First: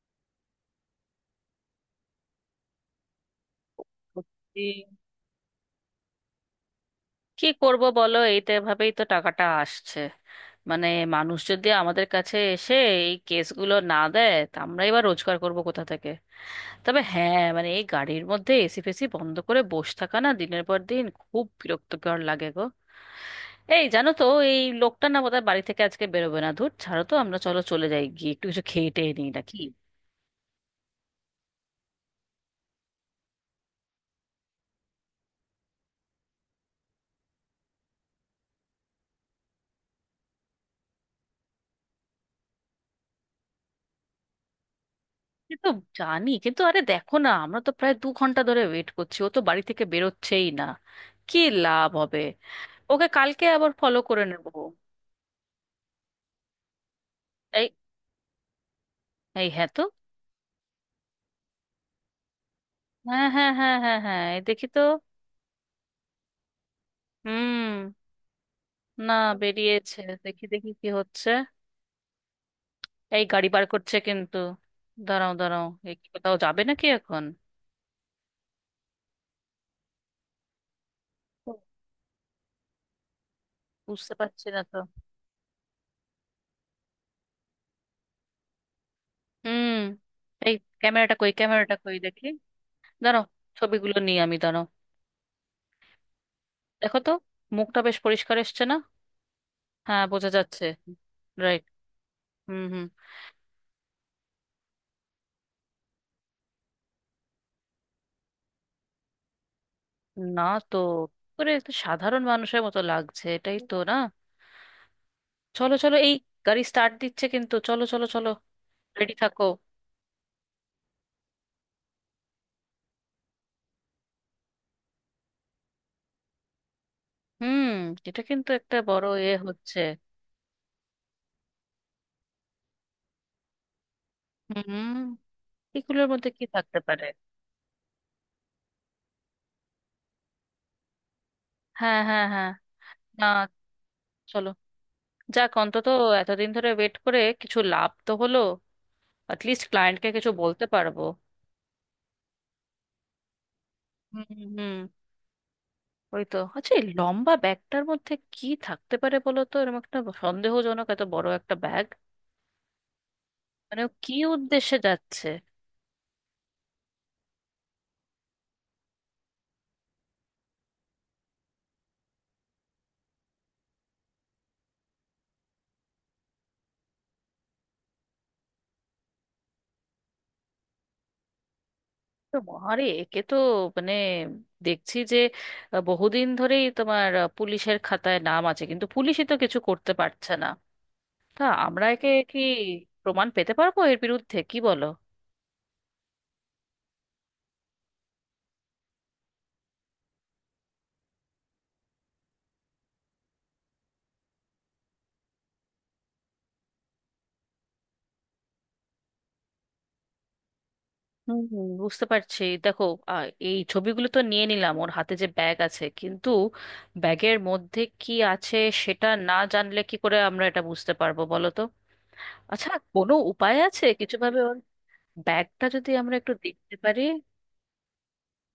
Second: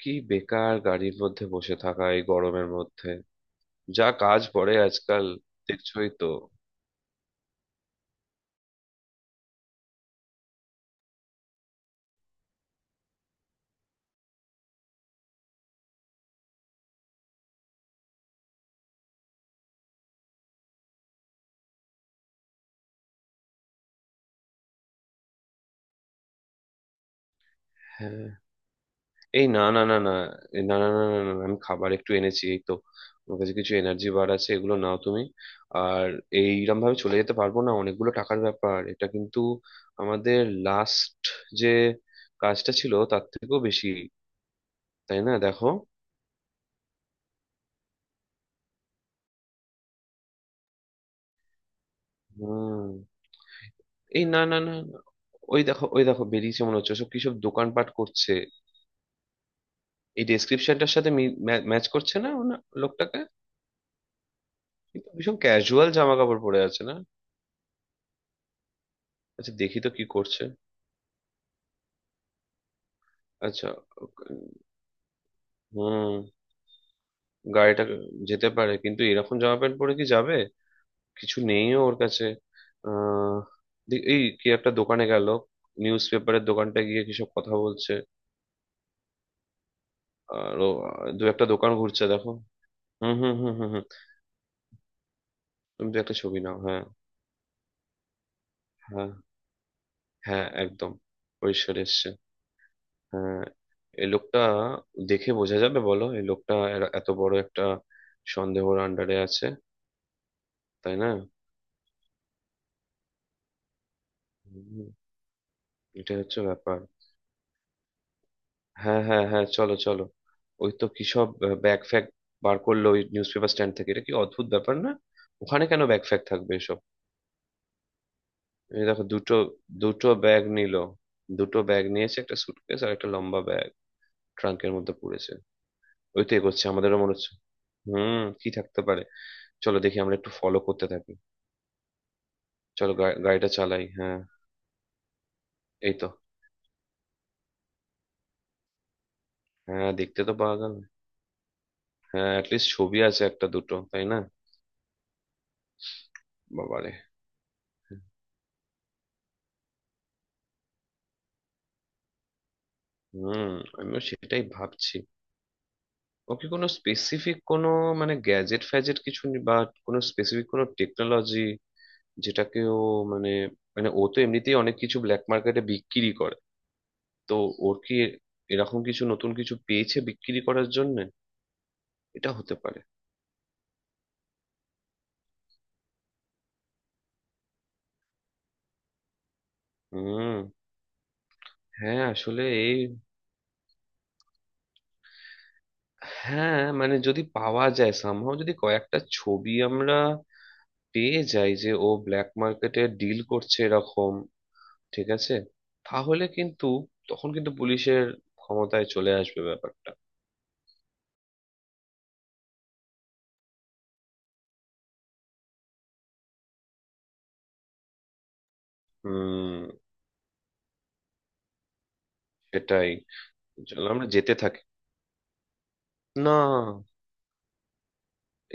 কি বেকার গাড়ির মধ্যে বসে থাকা এই গরমের মধ্যে, যা কাজ সত্যি। পড়ে আজকাল। দেখছোই তো। কি করব বলো, এইটা এভাবেই তো টাকাটা আসছে। মানে মানুষ যদি আমাদের কাছে এসে এই কেসগুলো না দেয় তা আমরা এবার রোজগার করব কোথা থেকে? তবে হ্যাঁ, মানে এই গাড়ির মধ্যে এসি ফেসি বন্ধ করে বসে থাকা না দিনের পর দিন খুব বিরক্তকর লাগে গো। এই জানো তো, এই লোকটা না বোধহয় বাড়ি থেকে আজকে বেরোবে না। ধুর, ছাড়ো তো, আমরা চলো চলে যাই হ্যাঁ, গিয়ে একটু কিছু খেয়ে টেয়ে নিই এই নাকি। না না না না, এই না না না না না, না, আমি খাবার একটু এনেছি এই তো। আমার কাছে কিছু এনার্জি বার আছে, এগুলো নাও তুমি। আর এইরকম ভাবে চলে যেতে পারবো না, অনেকগুলো টাকার ব্যাপার এটা কিন্তু। আমাদের লাস্ট যে কাজটা ছিল তার থেকেও বেশি, তাই না সে তো দেখো। জানি, কিন্তু আরে দেখো না, আমরা তো প্রায় 2 ঘন্টা ধরে ওয়েট করছি, ও তো বাড়ি থেকে বেরোচ্ছেই না। কি লাভ হবে? হুম। ওকে কালকে আবার ফলো করে এই না নেব। না না না। ওই দেখো, ওই দেখো বেরিয়েছে মনে হচ্ছে, সব কিসব এই, দোকানপাট করছে। এই হ্যাঁ তো। এই ডেসক্রিপশনটার সাথে ম্যাচ করছে না ওনা লোকটাকে। হ্যাঁ হ্যাঁ হ্যাঁ হ্যাঁ হ্যাঁ, এই দেখি তো। কিন্তু ভীষণ ক্যাজুয়াল জামা কাপড় পরে আছে না। হুম। না। আচ্ছা দেখি তো বেরিয়েছে, কি করছে। দেখি দেখি কি হচ্ছে। এই গাড়ি বার আচ্ছা। করছে কিন্তু। দাঁড়াও দাঁড়াও, এই কি হুম, কোথাও যাবে নাকি এখন? গাড়িটা যেতে পারে কিন্তু এরকম জামা প্যান্ট পরে কি যাবে। কিছু ও, নেইও ওর কাছে। আহ বুঝতে এই পারছি কি না একটা তো। দোকানে গেল? নিউজ পেপারের দোকানটা গিয়ে কিসব কথা বলছে। হুম। এই আর ও, ক্যামেরাটা দু কই, একটা দোকান ক্যামেরাটা কই ঘুরছে দেখি। দেখো। হুম দাঁড়াও, হুম হুম হুম হুম ছবিগুলো নিয়ে আমি, দাঁড়াও। তুমি তো একটা ছবি নাও, হ্যাঁ। দেখো তো, মুখটা বেশ পরিষ্কার এসছে না? হ্যাঁ, হ্যাঁ বোঝা হ্যাঁ, যাচ্ছে। একদম রাইট। পরিষ্কার এসছে। হুম হুম। হ্যাঁ, এই লোকটা দেখে বোঝা যাবে বলো এই লোকটা এত বড় একটা সন্দেহর আন্ডারে আছে, না তো, তাই না। পুরো একটা সাধারণ মানুষের মতো লাগছে, এটাই তো না। হুম, চলো চলো, এটা এই হচ্ছে গাড়ি ব্যাপার। স্টার্ট দিচ্ছে কিন্তু, চলো চলো চলো। হ্যাঁ রেডি হ্যাঁ থাকো। হ্যাঁ, চলো চলো। ওই তো কি সব ব্যাগ ফ্যাগ বার করলো ওই নিউজ পেপার স্ট্যান্ড থেকে, এটা কি অদ্ভুত ব্যাপার না? ওখানে কেন ব্যাগ ফ্যাগ থাকবে এসব? হুম, এটা কিন্তু একটা এই দেখো, বড় এ দুটো, হচ্ছে। দুটো ব্যাগ নিল। দুটো ব্যাগ নিয়েছে, একটা সুটকেস আর একটা লম্বা ব্যাগ, ট্রাঙ্কের মধ্যে হুম, পড়েছে। এগুলোর ওই মধ্যে তো কি এগোচ্ছে, থাকতে আমাদেরও পারে? মনে হচ্ছে হুম কি থাকতে পারে। চলো দেখি, আমরা একটু ফলো করতে থাকি। হ্যাঁ হ্যাঁ হ্যাঁ। চলো না, গাড়িটা চালাই, হ্যাঁ। চলো। যাক অন্তত এই তো। এতদিন ধরে ওয়েট করে কিছু লাভ তো হলো। অ্যাটলিস্ট হ্যাঁ, ক্লায়েন্টকে দেখতে কিছু তো পাওয়া বলতে গেল। পারবো। হ্যাঁ, অ্যাটলিস্ট ছবি আছে একটা দুটো, তাই না। হুম হুম। ওই তো, আচ্ছা এই বাবারে। লম্বা ব্যাগটার মধ্যে কি থাকতে পারে বলো তো, এরকম একটা সন্দেহজনক এত বড় একটা ব্যাগ। হুম, মানে ও আমিও কি সেটাই উদ্দেশ্যে ভাবছি। যাচ্ছে? ওকে কোনো স্পেসিফিক কোনো, মানে গ্যাজেট ফ্যাজেট কিছু বা কোনো স্পেসিফিক কোনো টেকনোলজি, যেটাকে ও, মানে, মানে ও তো এমনিতেই অনেক কিছু ব্ল্যাক মার্কেটে বিক্রি করে, তো ওর কি এরকম কিছু নতুন কিছু পেয়েছে বিক্রি করার জন্য? এটা তো হতে পারে। আরে একে তো, মানে, দেখছি যে বহুদিন ধরেই তোমার পুলিশের খাতায় নাম আছে, কিন্তু পুলিশই তো কিছু করতে পারছে হুম। না। তা আমরা হ্যাঁ একে কি আসলে এই, প্রমাণ পেতে পারবো এর বিরুদ্ধে, কি বলো? হ্যাঁ মানে যদি পাওয়া যায়, সামহাও যদি কয়েকটা ছবি আমরা পেয়ে যাই যে ও ব্ল্যাক মার্কেটে ডিল করছে এরকম, ঠিক আছে, তাহলে কিন্তু তখন কিন্তু পুলিশের ক্ষমতায় চলে আসবে ব্যাপারটা। হুম হুম, বুঝতে পারছি, দেখো এই ছবিগুলো তো নিয়ে নিলাম, ওর হাতে যে ব্যাগ আছে কিন্তু ব্যাগের মধ্যে কি আছে সেটা না হুম, জানলে কি করে আমরা এটা বুঝতে পারবো বলো তো। আচ্ছা সেটাই। কোনো উপায় আছে চলো আমরা কিছু যেতে ভাবে ওর থাকি। ব্যাগটা যদি আমরা একটু না, দেখতে পারি?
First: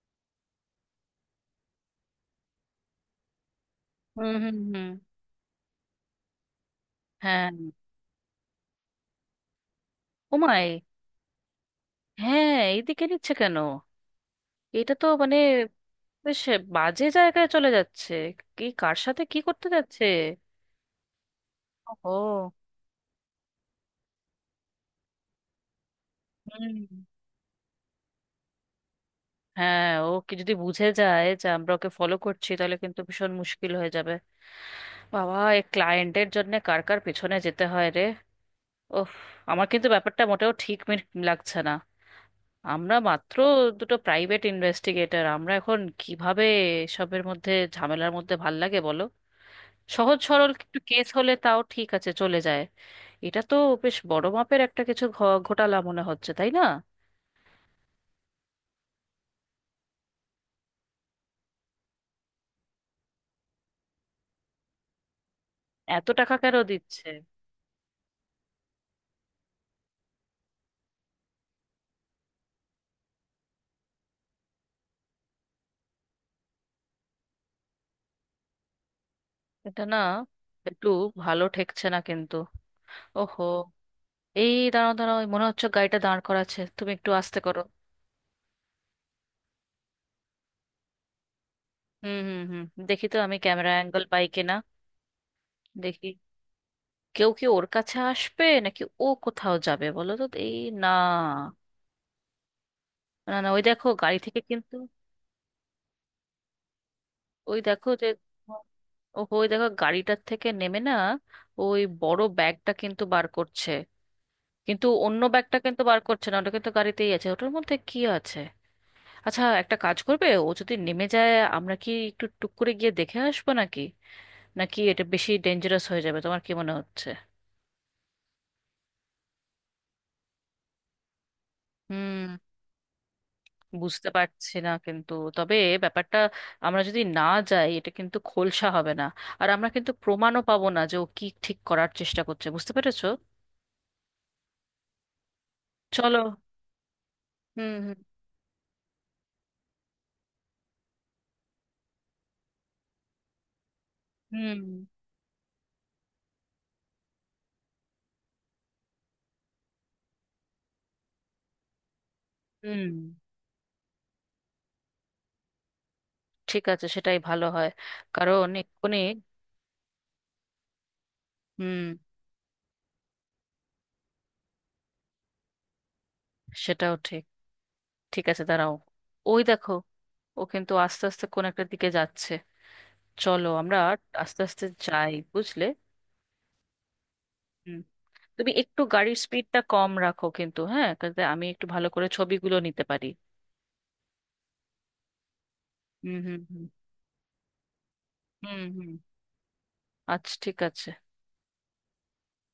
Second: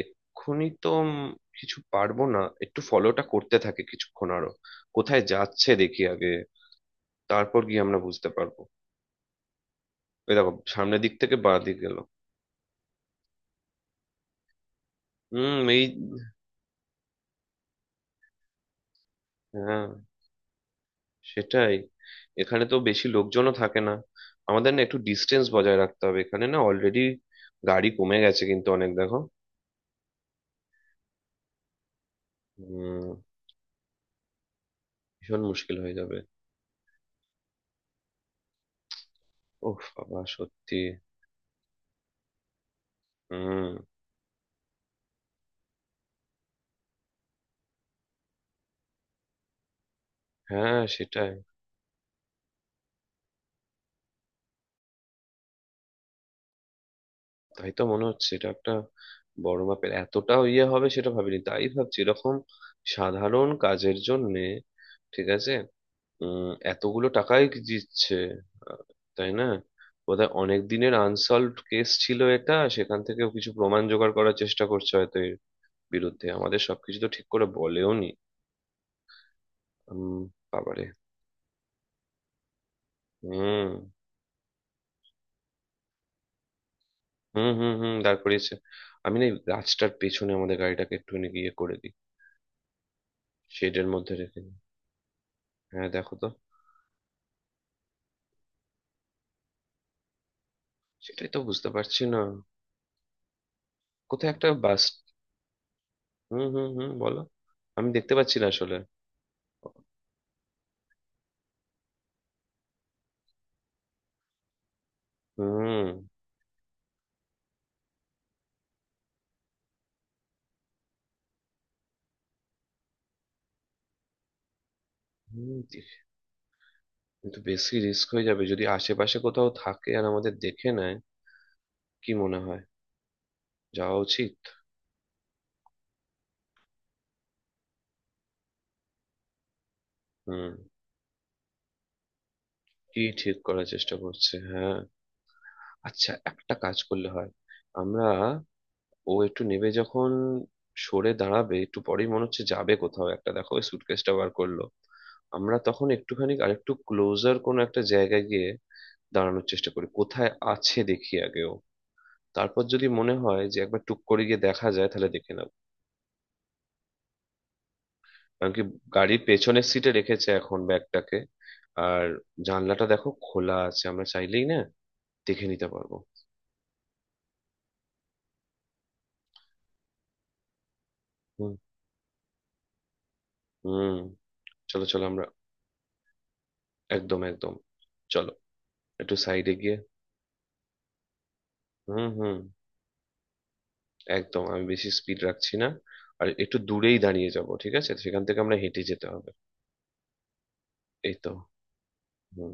এক্ষুনি তো কিছু পারবো না। একটু ফলোটা করতে থাকে কিছুক্ষণ হুম আরো। হুম হুম। কোথায় যাচ্ছে দেখি আগে, হ্যাঁ। তারপর গিয়ে আমরা বুঝতে পারবো। এই দেখো ওমায়, সামনের দিক থেকে বাঁ দিক গেল। হ্যাঁ এইদিকে নিচ্ছে কেন? এটা তো মানে হুম এই, বেশ বাজে জায়গায় চলে যাচ্ছে। কি, কার সাথে কি করতে হ্যাঁ যাচ্ছে? সেটাই। ও। এখানে তো বেশি লোকজনও থাকে না। আমাদের না একটু ডিস্টেন্স বজায় রাখতে হবে, এখানে না হুম। অলরেডি গাড়ি কমে গেছে কিন্তু অনেক, দেখো। হ্যাঁ, ও কি যদি বুঝে যায় যে আমরা ওকে ফলো করছি তাহলে কিন্তু হুম। ভীষণ মুশকিল হয়ে যাবে। বাবা, ভীষণ এই মুশকিল হয়ে যাবে। ক্লায়েন্টের জন্য কার কার পেছনে যেতে হয় রে। ওফ, আমার ওহ কিন্তু বাবা ব্যাপারটা মোটেও ঠিক সত্যি। লাগছে না। আমরা মাত্র হুম। দুটো প্রাইভেট ইনভেস্টিগেটর, আমরা এখন কিভাবে এসবের মধ্যে ঝামেলার মধ্যে ভাল লাগে বলো। সহজ সরল একটু হ্যাঁ কেস সেটাই। হলে তাও ঠিক আছে, চলে যায়। এটা তো বেশ বড় মাপের একটা কিছু ঘোটালা মনে হচ্ছে, তাই না? তাই তো মনে হচ্ছে এটা একটা বড় মাপের, এতটা ইয়ে হবে সেটা ভাবিনি, তাই ভাবছি এরকম সাধারণ কাজের জন্যে ঠিক আছে। এত টাকা কেন এতগুলো দিচ্ছে? টাকাই কি দিচ্ছে? আহ, তাই না। বোধহয় অনেক দিনের আনসলভড কেস ছিল এটা, সেখান থেকেও কিছু প্রমাণ জোগাড় করার চেষ্টা করছে হয়তো এর বিরুদ্ধে, আমাদের সবকিছু তো ঠিক করে বলেও নি। এটা না উম, বাবারে। একটু ভালো ঠেকছে না কিন্তু। ওহো, হুম। এই দাঁড়াও দাঁড়াও, এই মনে হচ্ছে গাড়িটা দাঁড় করাচ্ছে, তুমি একটু আস্তে হুম করো। হুম হুম, দাঁড় করিয়েছে। আমি না এই গাছটার পেছনে আমাদের গাড়িটাকে একটুখানি গিয়ে করে দিই, হুম হুম হুম। দেখি তো আমি ক্যামেরা শেডের অ্যাঙ্গেল মধ্যে পাই রেখে কিনা। দিই। হ্যাঁ দেখি, দেখো তো। কেউ কি ওর কাছে আসবে নাকি ও কোথাও যাবে বলো তো, এই না। সেটাই তো বুঝতে পারছি না। না না, ওই দেখো গাড়ি কোথায় থেকে একটা কিন্তু। বাস। হুম হুম হুম, বলো। ওই আমি দেখো যে, দেখতে পাচ্ছি না আসলে। ওহো ওই দেখো গাড়িটার থেকে নেমে না ওই বড় ব্যাগটা কিন্তু বার করছে, কিন্তু অন্য ব্যাগটা কিন্তু হুম। বার করছে না, ওটা কিন্তু গাড়িতেই আছে। ওটার মধ্যে কি আছে? আচ্ছা একটা কাজ করবে, ও যদি নেমে যায় আমরা কি একটু টুক করে গিয়ে দেখে আসবো নাকি? নাকি এটা বেশি হুম, ডেঞ্জারাস হয়ে যাবে, তোমার কি মনে হচ্ছে? কিন্তু বেশি রিস্ক হয়ে যাবে যদি আশেপাশে কোথাও থাকে আর আমাদের দেখে নেয়। কি হুম। মনে হয়, যাওয়া বুঝতে উচিত? পারছি না, কিন্তু তবে ব্যাপারটা, আমরা যদি না যাই এটা কিন্তু খোলসা হবে না। আর আমরা কিন্তু প্রমাণও হুম, পাবো না যে ও কি ঠিক করার চেষ্টা করছে, বুঝতে কি পেরেছো? ঠিক করার চেষ্টা করছে, হ্যাঁ। আচ্ছা চলো। একটা কাজ করলে হয়, হুম হুম আমরা ও একটু নেবে যখন, সরে দাঁড়াবে একটু পরেই মনে হচ্ছে যাবে কোথাও একটা, দেখো ওই সুটকেসটা বার হুম করলো। আমরা তখন একটুখানি আরেকটু ক্লোজার কোনো একটা জায়গায় গিয়ে দাঁড়ানোর চেষ্টা করি, কোথায় আছে দেখি আগেও। তারপর যদি হুম। মনে হয় যে একবার টুক করে গিয়ে দেখা যায়, তাহলে দেখে নেবো। ঠিক আছে, সেটাই ভালো হয়। কারণ কারণ কি, এক্ষুনি। গাড়ির পেছনের সিটে রেখেছে এখন ব্যাগটাকে। হুম। আর জানলাটা দেখো খোলা আছে, আমরা চাইলেই না দেখে নিতে পারবো। সেটাও ঠিক। ঠিক আছে দাঁড়াও। ওই দেখো, ও কিন্তু আস্তে আস্তে কোন হুম একটা দিকে যাচ্ছে। চলো আমরা হুম আস্তে আস্তে চলো চলো যাই, আমরা। বুঝলে। একদম একদম। হুম। চলো। তুমি একটু একটু গাড়ির সাইডে স্পিডটা গিয়ে, কম রাখো কিন্তু হ্যাঁ, যাতে আমি একটু ভালো করে হুম হুম ছবিগুলো নিতে পারি। একদম আমি বেশি স্পিড রাখছি না। হুম আর হুম একটু হুম দূরেই দাঁড়িয়ে যাব, ঠিক আছে, সেখান থেকে আমরা হুম হেঁটে হুম। যেতে হবে। আচ্ছা ঠিক আছে। এই তো। হুম।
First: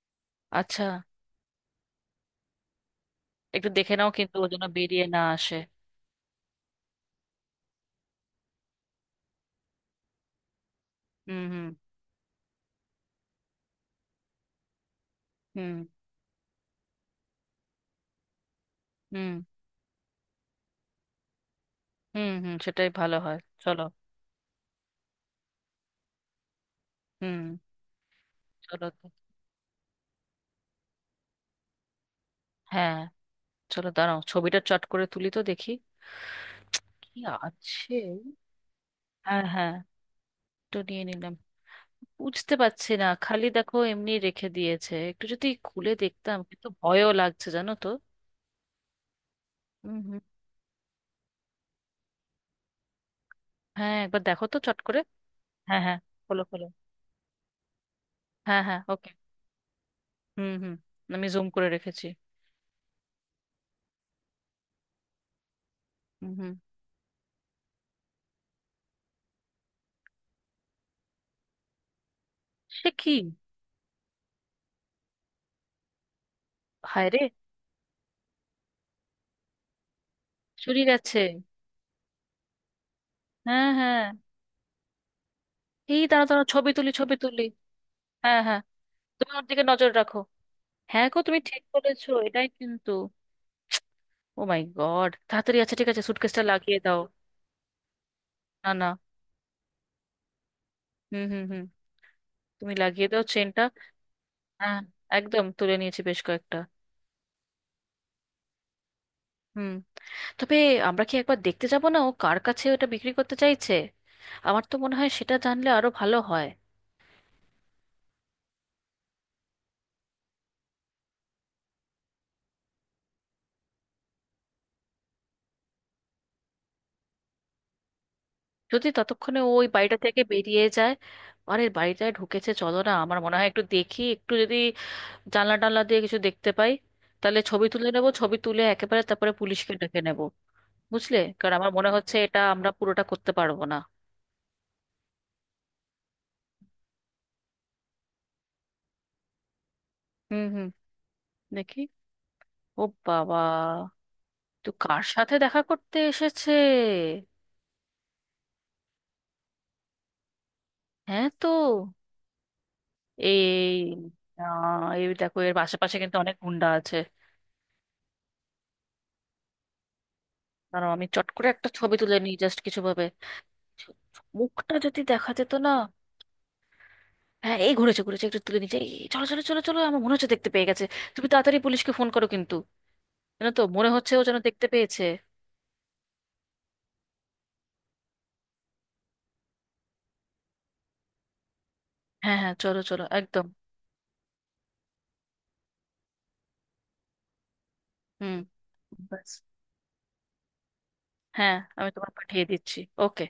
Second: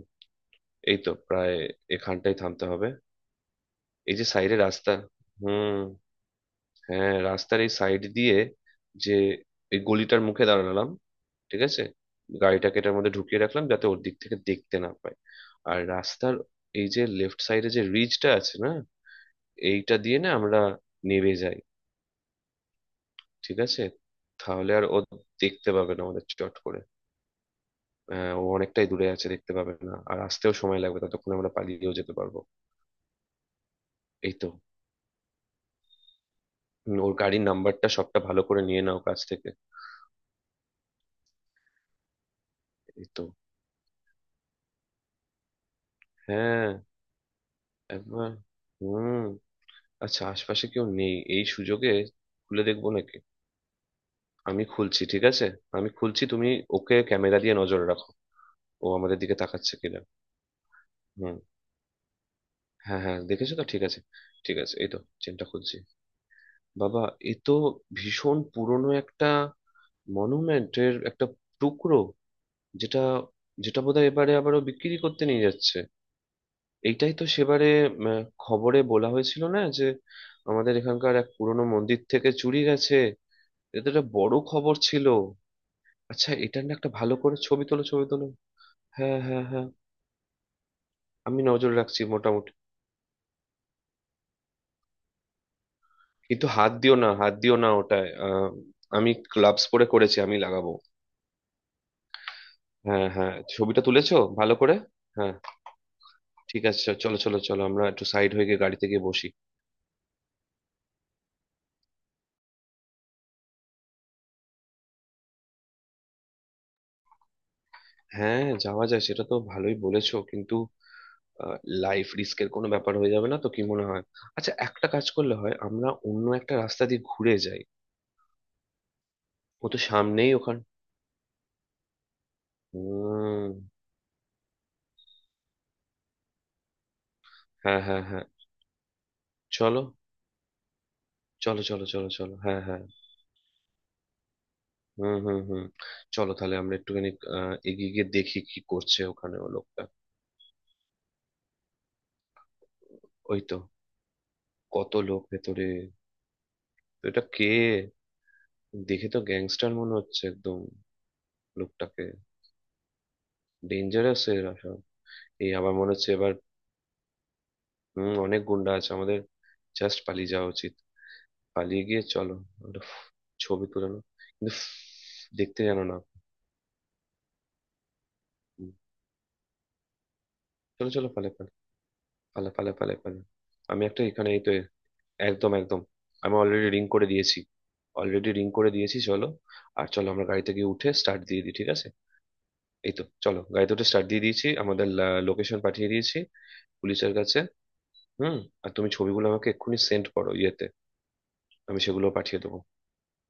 আচ্ছা, এই তো প্রায় এখানটাই থামতে হবে। একটু দেখে নাও এই যে কিন্তু ও সাইডে যেন রাস্তা, বেরিয়ে না আসে। হুম, হ্যাঁ রাস্তার এই সাইড দিয়ে যে এই গলিটার মুখে দাঁড়ালাম, হুম ঠিক হুম আছে। গাড়িটাকে এটার মধ্যে ঢুকিয়ে রাখলাম যাতে ওর দিক থেকে দেখতে না পায়। হুম আর রাস্তার এই যে লেফট সাইডে যে রিজটা আছে না, হুম এইটা দিয়ে না আমরা নেমে যাই। হুম হুম সেটাই ভালো হয়। ঠিক চলো। আছে, তাহলে আর ও দেখতে পাবে না আমাদের চট করে। হুম। ও চলো অনেকটাই তো। দূরে আছে, দেখতে পাবে না, আর আসতেও সময় লাগবে, ততক্ষণ আমরা পালিয়েও যেতে পারবো। হ্যাঁ, চলো দাঁড়াও, এই তো। ছবিটা চট করে তুলি তো দেখি। কি ওর গাড়ির নাম্বারটা আছে? সবটা ভালো করে নিয়ে নাও কাছ হ্যাঁ থেকে। হ্যাঁ, একটু নিয়ে নিলাম। বুঝতে পারছি না, এই তো খালি দেখো এমনি রেখে দিয়েছে, একটু যদি খুলে দেখতাম, কিন্তু হ্যাঁ। ভয়ও লাগছে জানো তো। একবার হুম। হুম হুম। আচ্ছা আশপাশে কেউ নেই, এই সুযোগে খুলে দেখবো নাকি? হ্যাঁ একবার দেখো তো আমি চট করে। খুলছি ঠিক আছে। হ্যাঁ আমি হ্যাঁ। খুলছি, খোলো তুমি খোলো। ওকে ক্যামেরা দিয়ে নজর রাখো, হ্যাঁ হ্যাঁ ও ওকে। আমাদের দিকে তাকাচ্ছে কিনা। হুম হুম, আমি হুম। জুম করে রেখেছি। হ্যাঁ হ্যাঁ দেখেছো তো, ঠিক আছে। ঠিক আছে এই তো, চেনটা খুলছি। হুম হুম। বাবা, এ তো ভীষণ পুরনো একটা মনুমেন্টের একটা টুকরো, সে যেটা, কি! যেটা বোধহয় এবারে আবারও বিক্রি করতে নিয়ে যাচ্ছে। হায় এইটাই রে। তো সেবারে উম, খবরে বলা হয়েছিল না যে আমাদের শরীর এখানকার আছে! এক পুরনো মন্দির থেকে চুরি গেছে। হ্যাঁ এটা হ্যাঁ, একটা বড় খবর ছিল। এই দাঁড়া আচ্ছা দাঁড়া, এটার ছবি না একটা তুলি ছবি ভালো করে তুলি। ছবি তোলো, ছবি তোলো। হ্যাঁ হ্যাঁ। হ্যাঁ তুমি হ্যাঁ ওর দিকে হ্যাঁ। নজর রাখো। হ্যাঁ গো, তুমি আমি ঠিক নজর রাখছি বলেছো এটাই মোটামুটি। কিন্তু। ও মাই গড, তাড়াতাড়ি, আচ্ছা ঠিক আছে সুটকেসটা কিন্তু হাত লাগিয়ে দিও দাও। না, হাত দিও না ওটায়, না না। আমি গ্লাভস পরে করেছি, আমি লাগাবো। হুম হুম হুম, তুমি হ্যাঁ লাগিয়ে দাও হ্যাঁ, চেনটা। ছবিটা তুলেছো ভালো করে? হ্যাঁ, হ্যাঁ, একদম তুলে নিয়েছি বেশ কয়েকটা। ঠিক আছে চলো চলো চলো, আমরা একটু সাইড হয়ে গিয়ে গাড়িতে গিয়ে বসি। হুম। তবে আমরা কি একবার দেখতে যাব না ও কার কাছে ওটা বিক্রি করতে চাইছে? আমার তো মনে হয় সেটা জানলে আরো ভালো হয়। হ্যাঁ যাওয়া যায়, সেটা তো ভালোই বলেছো, কিন্তু লাইফ রিস্কের কোনো ব্যাপার হয়ে যাবে না তো, কি মনে হয়? আচ্ছা একটা কাজ করলে হয়, আমরা অন্য একটা রাস্তা দিয়ে ঘুরে যাই। যদি ততক্ষণে ও ওই ও তো বাড়িটা থেকে সামনেই ওখান। বেরিয়ে যায়। আরে বাড়িটায় ঢুকেছে, চলো না, আমার মনে হয় হুম। একটু দেখি, একটু যদি জানলা টানলা দিয়ে কিছু দেখতে পাই। তাহলে ছবি হ্যাঁ তুলে হ্যাঁ নেবো, হ্যাঁ, ছবি তুলে একেবারে তারপরে পুলিশকে চলো ডেকে নেবো। বুঝলে, কারণ চলো আমার চলো মনে চলো হচ্ছে চলো এটা হ্যাঁ আমরা হ্যাঁ। পুরোটা করতে পারবো না। হুম হুম হুম চলো তাহলে আমরা একটুখানি এগিয়ে গিয়ে দেখি কি করছে ওখানে ও লোকটা। হুম হুম। দেখি। ও বাবা, ওই তো, তো কত কার লোক সাথে দেখা ভেতরে। করতে এসেছে? তো এটা কে? দেখে তো গ্যাংস্টার মনে হচ্ছে একদম হ্যাঁ তো। লোকটাকে। এই ডেঞ্জারাস এর আসা। এই দেখো, এই এর আবার মনে আশেপাশে হচ্ছে কিন্তু এবার অনেক গুন্ডা আছে। হম অনেক গুন্ডা আছে, আমাদের জাস্ট পালিয়ে যাওয়া উচিত। কারণ আমি চট করে একটা পালিয়ে ছবি গিয়ে তুলে চলো নিই জাস্ট একটা কিছু ভাবে। ছবি তুলানো, কিন্তু মুখটা যদি দেখা যেত দেখতে না। জানো না। হ্যাঁ, এই ঘুরেছে ঘুরেছে, একটু তুলে হুম, নিচে। চলো চলো চলো চলো, আমার মনে হচ্ছে দেখতে পেয়ে গেছে। চলো চলো তুমি পালে পালে তাড়াতাড়ি পুলিশকে ফোন করো পালে কিন্তু, পালে পালে পালে। জানো তো আমি মনে একটা হচ্ছে ও এখানে, যেন এই তো, দেখতে পেয়েছে। একদম একদম, আমি অলরেডি রিং করে দিয়েছি, অলরেডি রিং করে দিয়েছি। চলো, আর চলো আমরা গাড়িতে গিয়ে উঠে স্টার্ট দিয়ে দিই, ঠিক আছে। হ্যাঁ হ্যাঁ চলো এই তো চলো, চলো একদম। গাড়িতে উঠে স্টার্ট দিয়ে দিয়েছি, আমাদের লোকেশন পাঠিয়ে দিয়েছি পুলিশের কাছে। হুম। হুম। আর তুমি ছবিগুলো ব্যাস। আমাকে এক্ষুনি সেন্ড করো ইয়েতে, হ্যাঁ আমি আমি সেগুলো তোমার পাঠিয়ে পাঠিয়ে দেবো। দিচ্ছি। ওকে।